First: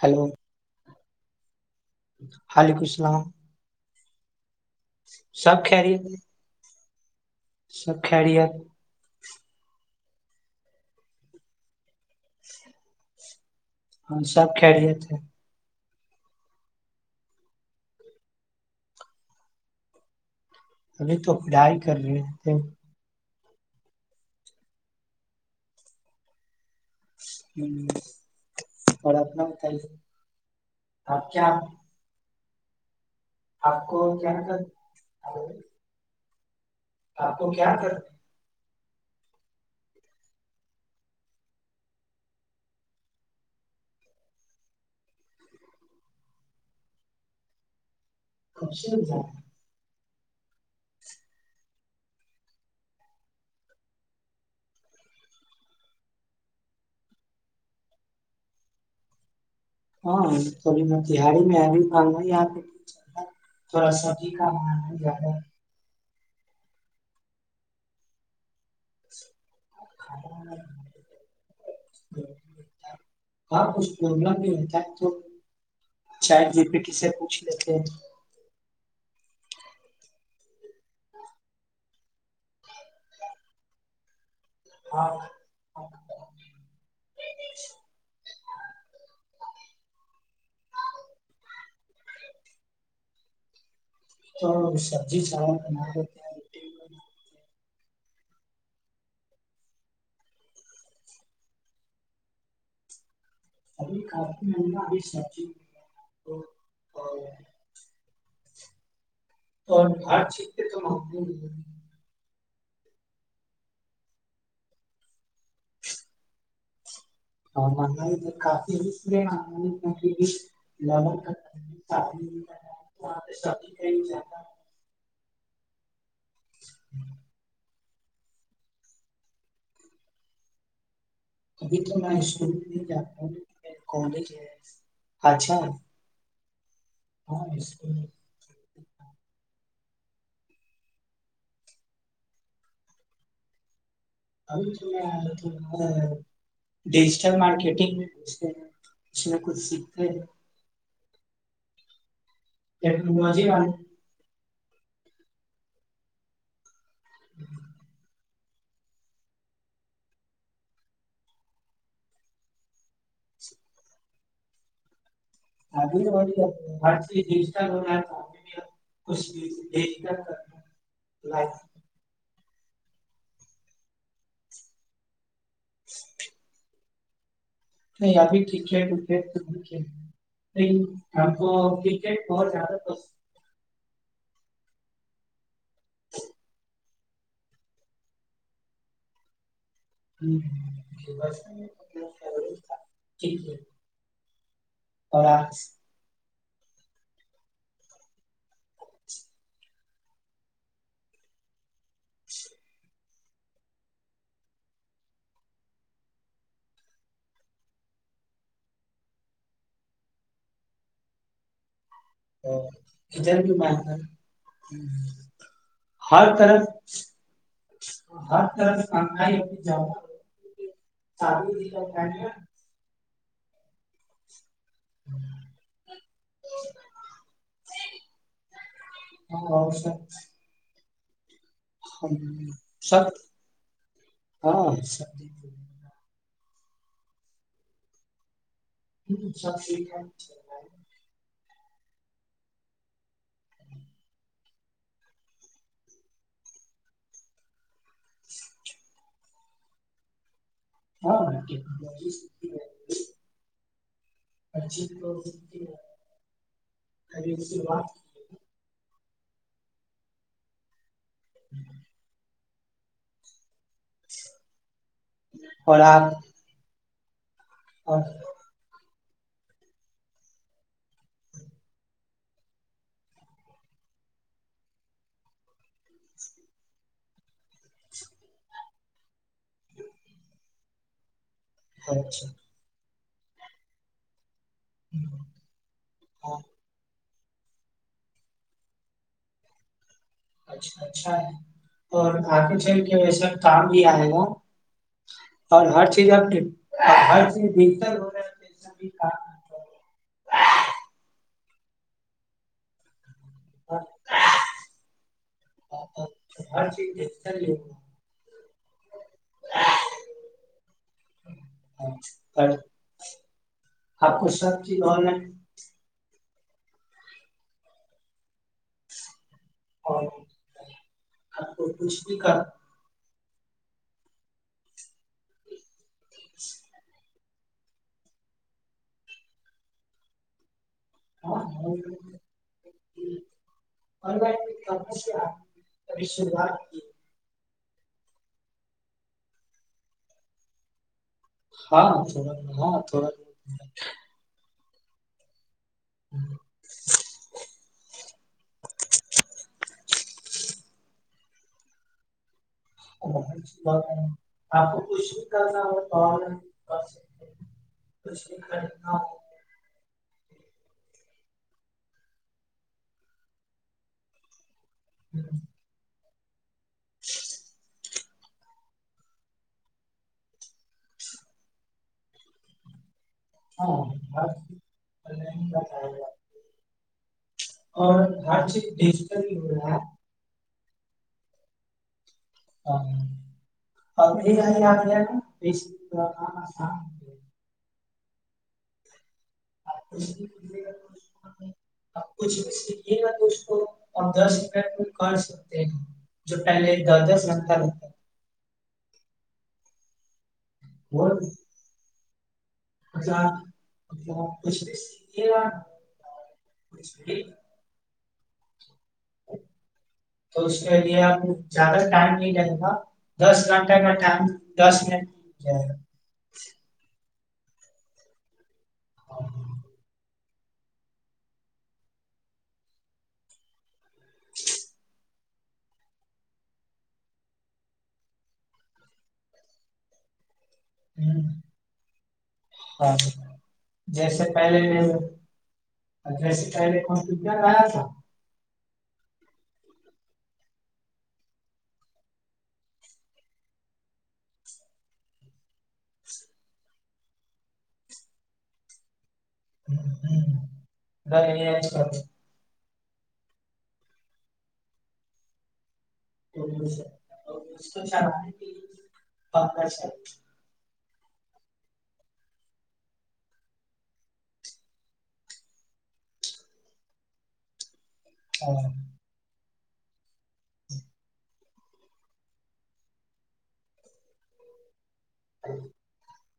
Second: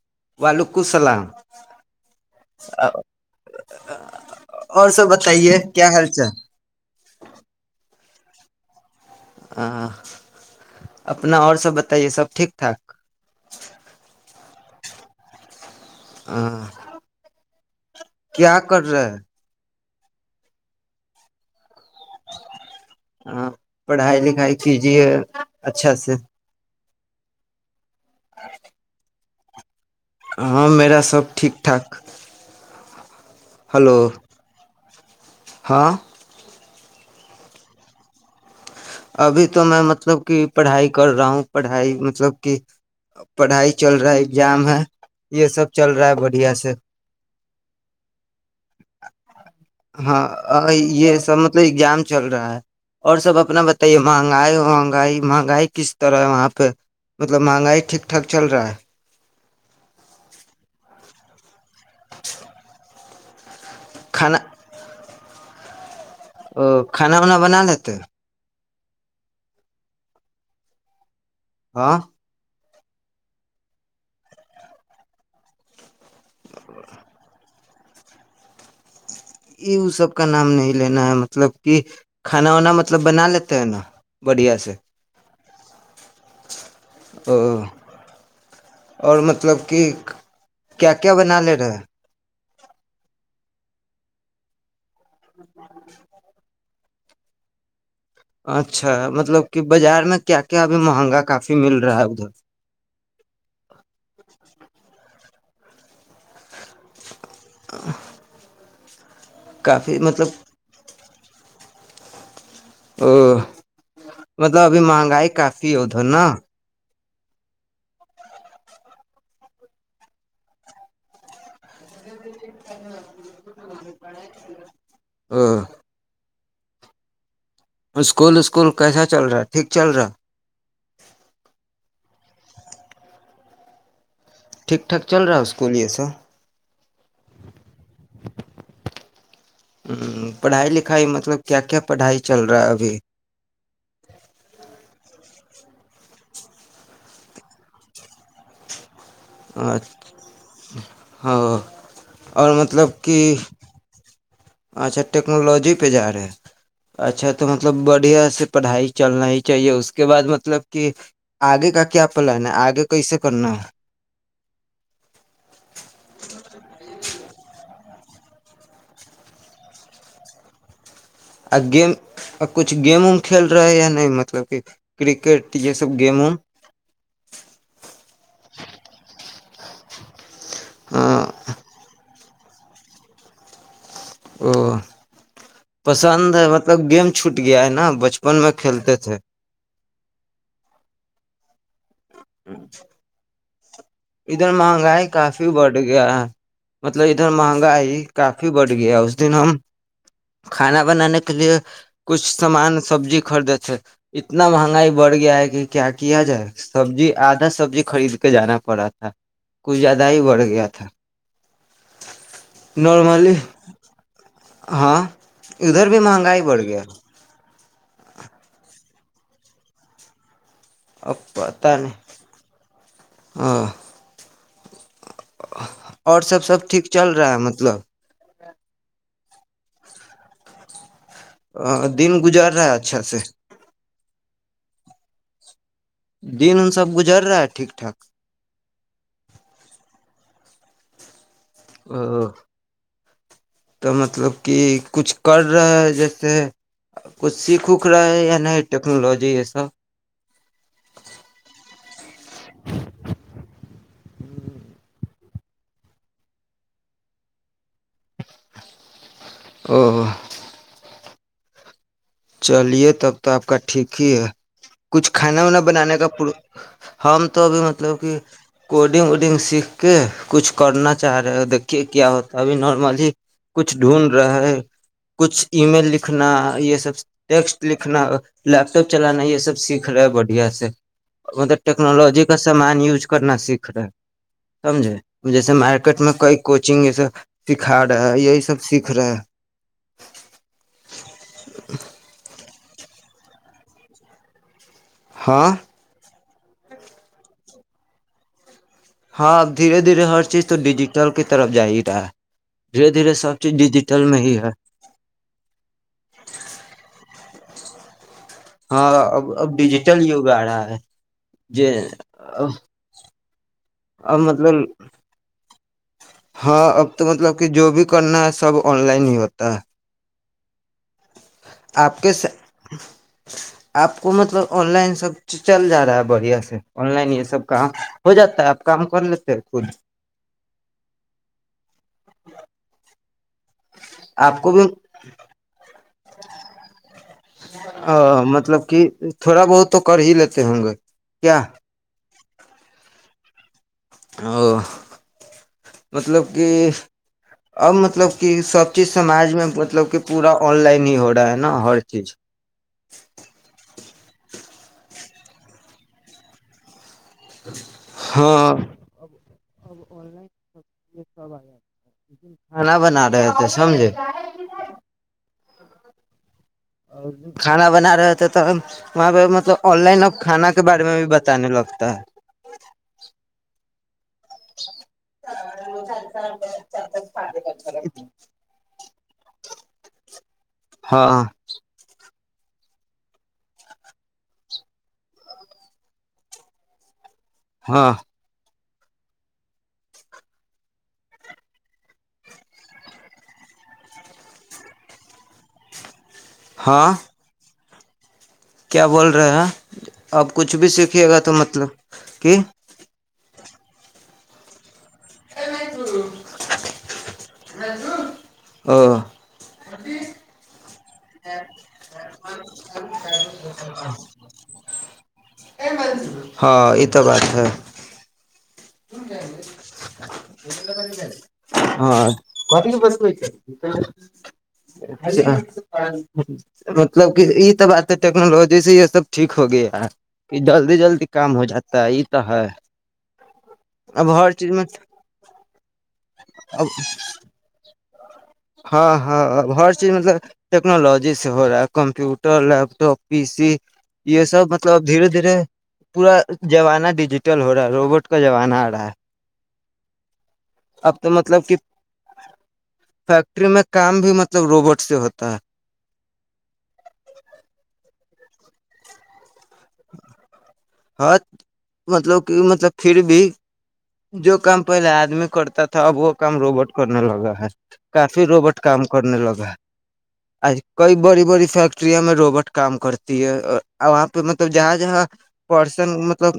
Hello وعلیکم السلام وعلیکم السلام اور سب بتائیے کیا خیریت حال ہے؟ چ سب خیرت ا اپنا اور سب بتا یہ سب ٹھیک ٹھاک اچ ہاں سب کھی رہے تھے ہاں کیا کر رہا ابھی تو ک کر رہ تھ ہاں پڑھائی لکھائی کیجیے اچھا سے ہ اورر ب تاری ہاں میرا سب ٹھیک ٹھاک آپ ہلو کو کیا ن تھا ہاں آپ کو کیا کر ابھی تو میں مطلب کہ پڑھائی کر رہا ہوں پڑھائی مطلب کہ پڑھائی چل رہا ہے ایگزام ہے یہ سب چل رہا ہے بڑھیا سے خشز ہاں یہ سب مطلب ایزام چل رہا ہے اور سب اپنا بتائیے مہنگائی مہنگائی مہنگائی کس طرح ہے وہاں پہ مطلب مہنگائی ٹھیک ٹھاک چل رہا ہے ہاں میں تہاڑی میں ابھی پ تھوڑا ساب بھی کھانا کاما گیا ہاں ا کھانا وناا بنا لیتے [inaudible] ہاں اور کچھ ملہ بھی ہوتا ہے تو چاید جی پ کس سے پوچھ [inaudible] یہ وہ سب کا نام نہیں لینا ہے مطلب کہ کھانا وانا مطلب بنا لیتے ہے نا بڑھیا سے [inaudible] ا اور مط مطلب کہ کیا کیا بنا لے رہے تو سا جی [unintelligible] اچھا مطلب کہ بازار میں کیا کیا ابھی مہنگا کافی مل رہا ہے ادھر ابھی س [unintelligible] ہ اور باہر سیکتے توم جی او مطلب ابھی مہنگائی کافی ادر ن فے اور پڑے ہاں [unintelligible] اسکول اسکول کیسا چل رہا ہے ٹھیک چل رہا ابھی تو میں اسکول میں نہیں جا ہوں کالج ہے ٹھیک ٹھاک چل رہا ہے اسکول یہ سا ہاں اسک ہ پڑھائی لکھائی مطلب کیا کیا پڑھائی چل رہا ہے ابھی ڈجٹل مارکیٹگ میں اس میں کچھ سیکھتا ہے ہاں اور مطلب کہ ٹیکنالوجی والے اچھا ٹیکنالوجی پہ جا رہے ہیں اچھا تو مطلب بڑھیا سے پڑھائی چلنا ہی چاہیے اس کے بعد مطلب کہ آگے کا کیا پلان ہے آگے کیسے کرنا ہے ابھی دھ کر اگے اور کچھ گیم وم کھی رہے نہیں مطلب کہ کرکٹ یہ سب گیموںم نہیں ابھی ٹھیک ہے آپ بہت زیادہ تو او پسند ہے مطلب گیم چھوٹ گیا ہے نا بچپن میں کھیلتے تھے ہ ج ب جٹھ ج اھر مہنگائی کافی بڑھ گیا مطلب ادھر مہنگا ہے کافی کافی بڑ گیا اس دن ہم کھانا بنانے کے لیے کچھ سامان سبزی خرید سے اتنا مہنگائی بڑھ گیا ہے کہ کیا کیا جائے سبزی آدھا سبزی خرید کے لانا پڑا تھا کچھ زیادہ ہی بڑھ گیا تھا اہ، نارملی ادھر بھی میں ہاں ادھر بھی مہنگائی بڑھ گیا [inaudible] سار [inaudible] ہا اور سب سب ٹھیک چل رہا ہے مطلب [unintelligible] دن گزر رہا ہے اچھا سب سے ہاں دن ان سب گزر رہا ہے ٹھیک ٹھاک سب ٹھیک ہے ا تو مطلب کہ کچھ کر رہے ہے جیسے کچھ سیکھو [unintelligible] ٹیکنالوجی جی ایسا اور اری کی بات او [unintelligible] چلیے تب تو آپ کا ٹھیک ہی ہے کچھ کھانا وانا بنانے کا آپ پر ہم تو اب مطلب کہ کوٹ ڈنگ وڈنگ سیکھ کے کچھ کرنا چاہ رہے دیکھیے کیا ہوتا ہے ابھی نارملی کچھ ڈھونڈ رہا کچھ ای میل لکھنا یہ سب ٹیکسٹ لکھنا لیپ ٹاپ چلانا یہ سب سیکھ رہے بڑھیا سے مطلب ٹیکنالوجی اچھا کا سامان یوز کرنا سیکھ رہا ہے سمجھے جیسے مارکیٹ میں کئی ہاں کوچنگ جیسے سکھا رہے ہیں یہی سب سیکھ رہے ہیں اچھا اچھا اور آگے چل کے ویسے کام بھی آئے گا ہاں اور ہر چیز آپ نے ہر چیز ہو رہا بھی ہاں دھیرے کام دھیرے ہر چیز تو ڈیجیٹل کے طرف جائےٹا دھیرے دھیرے سب ڈیجیٹل میں ہی ہے ہر [unintelligible] ہاں اب اب ڈیجیٹل یوگ آ رہا ہے ج رہا ہے آپ اب کو مطلب سب چیز آن لائن ہاں اب تو مطلب کہ جو بھی کرنا ہے سب آن لائن ہی ہوتا ہے ہ آپ تو پس آپ کے کاار آپ کو مطلب آن لائن سب چل جا رہا ہے بڑھیا سے ان لائن یہ سب کام ہو جاتا ہے آپ کام کر لیتے خود ہاں اور آپ کو بھی لائن سے آپھی شروعات کی ا مطلب کہ تھوڑا بہت تو کر ہی لیتے ہوں گے کیا ہاں ہاں تھوڑا ا مب ا مب سی س مب پورا آن لائن ہی ہو رہا ہے نا ہر چیز ا آپ کو کچھ بھی کرنا ہو اور ب ہاں کر کھانا بنا رہے تھے سمجھے اور کھانا بنا رہے وہاں پہ مطلب آن لائن کھانا کے بارے میں بھی بتانے لگتا ہے ہاں اور ہر چیز ا ہاں ہاں اور ہاں آپ کچھے گا تو اس دس مٹ کر سکتے ہیں جوٹائ میں ہاں دس دس لگتا رہ کیا بول رہے ہیں آپ کچھ بھی سیکھیے گا تو مطلب کہ ا [inaudible] ا تو اس کے لیے زیادہ ٹائم نہیں رہے گا دس گھنٹہ کا ٹائم دس منٹ جائے گا ہاں یہ تو بات اھ اور اچ مطلب کہ یہ سب ب ٹیکنالوجی سے یہ سب ٹھیک ہو گیا کہ جلدی جلدی کام ہو جاتا ہے یہ تو ہے ہاں اب جیسے ہر چیز پہلے میں اب [unintelligible] [unintelligible] ہاں ہاں ہ ہر چیز مطلب ٹیکنالوجی سے ہو رہا ہے computer laptop P C یہ سب مطلب اب دھیرے دھیرے پورا زمانہ ڈیجیٹل ہو رہا ہے روبوٹ کا زمانہ آ رہا ہے اب [unintelligible] تو مطلب کہ [unintelligible] فیکٹری میں کام بھی مطلب روبوٹ سے ہوتا ہے اس کو چلانے کے لیے [unintelligible] ہ مطلب کہ مطلب پھر بھی جو کام پہلے آدمی کرتا تھا اب وہ کام روبوٹ کرنے لگا ہے کافی روبٹ کام کرنے لگا کئی بڑی بڑی فیکٹریاں میں روبٹ کام کرتی ہے وہاں پہ مطلب جہاں جہاں پرسن مطلب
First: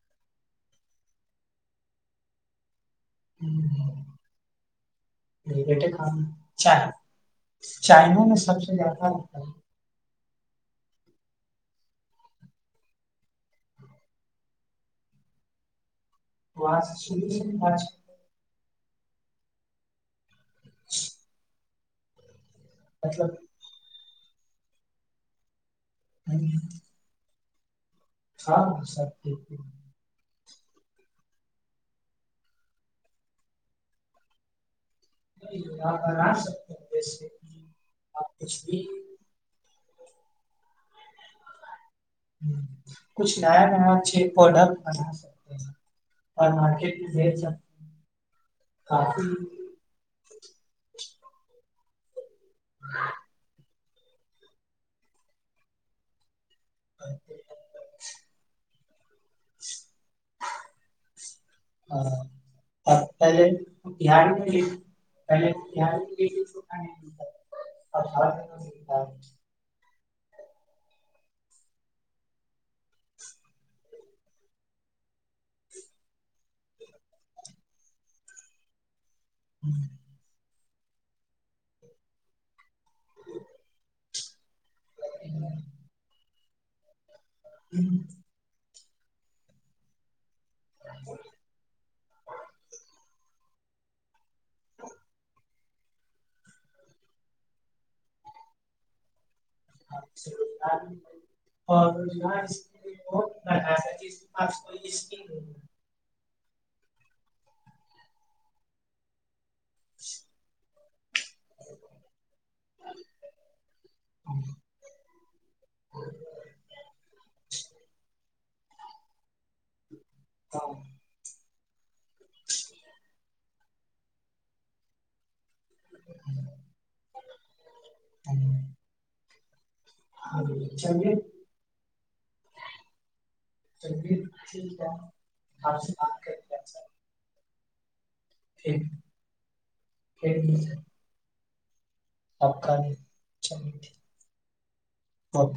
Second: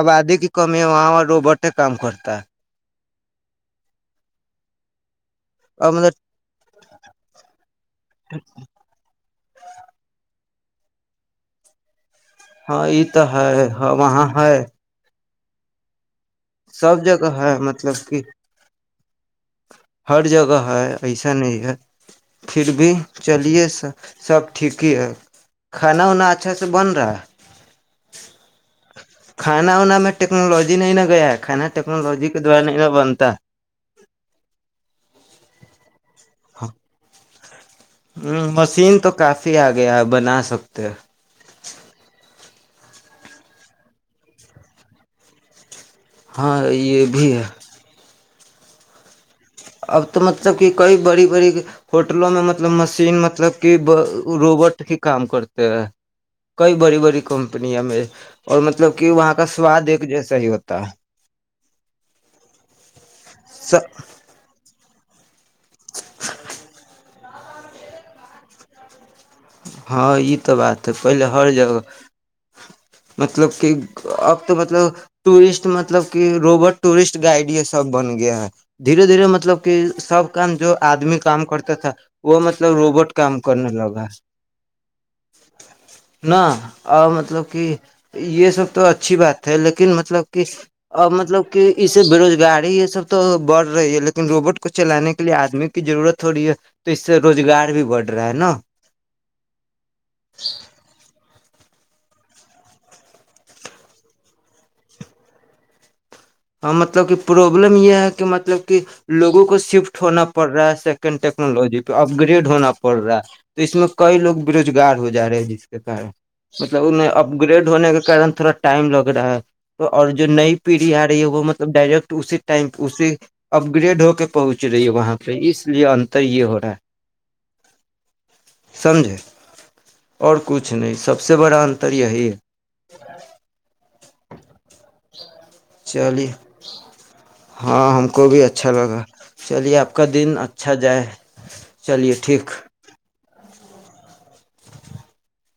آبادی کی کمی ہے وہاں اور روبٹ ٹ کام کرتا اور مطلب [unintelligible] [unintelligible] ہاں یہ تو ہے وہاں ہے وہاں سب سے شروع جگہ ہے سے مطلب کہ ہر جگہ ہوا ہے ایسا نہیں ہے پھر بھی چلیے سا سب ٹھیک ہی ہے کھانا وانا اچھا سے بن رہا ہے شان سک کھانا وانا میں ٹیکنالوجی نہیں ن گیا کھانا ٹیکنالوجی کے دوارا نہیں نہ بنتا ج ہ آپ ہ کچھ بھی مشین تو کافی آ آ گیا بنا سکتے ہیں کچھ نیا نیا اچھے پروڈکٹ بنا سکتے ہیں اور ہاں یہ مارکیٹ میں بھی بھیج ہے سکتے ہیں کافی اب تو مطلب کہ کئی بڑی بڑی فٹ میں مطلب مشین مطلب کہ روبوٹ ہی کام کرتے ہیں کئی بڑی بڑی کمپنیاں م اور مطلب کہ وہاں کا سواد ایک جیسا ہی ہوتا ہے اب پہلے س بہار میں بھی پہلے بہار میں بھی چھوٹا نہیں ملتا، اب ہر جگہ ملتا ہے، ہاں یہ تو بات ہے پہلے ہر جگہ مطلب کہ اب تو مطلب ٹورسٹ مطلب کہ روبٹ ٹورسٹ گائڈ یہ سب بن گیا ہے دھیرے دھیرے مطلب کہ سب کام جو آدمی کام کرتا تھا وہ مطلب مطلب روبوٹ کام کرنے لگا ہ نہ اور مطلب کہ یہ سب تو اچھی بات ہے لیکن مطلب اور مطلب کہ اس سے بےروزگاری یہ سب تو بڑ رہی ہے لیکن روبوٹ کو چلانے کے لیے آدمی کی ضرورت ہو رہی ہے تو اس سے روزگار بھی بڑھ رہا ہے نا سے روزگار ملتا [unintelligible] ہاں مطلب کہ پروبلم یہ ہے کہ مطلب کہ لوگوں کو شفٹ ہونا پڑ رہا ہے سیکنڈ ٹیکنالوجی پہ اپگریڈ ہونا پڑ رہا ہے تو اس میں کئی لوگ بےروزگار ہو جا رہے ہیں جس کے کارن مطلب انہیں اپ گریڈ ہونے کے کارن تھوڑا ٹائم لگ رہا ہے تو اور جو نئی نہیں پیڑھی ہے وہ مطلب ڈائریکٹ اسی ٹائم پ اسی اپ گریڈ ہو کے پہنچ رہی ہے وہاں پہ اس اس لیے اننتر یہ ہو رہا ہے سمجھے اور کچھ ہے۔ نہیں چلیے سب سے بڑا ان تر یہی ہے [unintelligible] آپ سے بات چالی کر کے اچھا ہاں ہم ہم کو بھی اچھا پھر لگا چلیے آپ کا دن پھر اچھا جائے چلیے ٹھیک چلوٹھیک اوک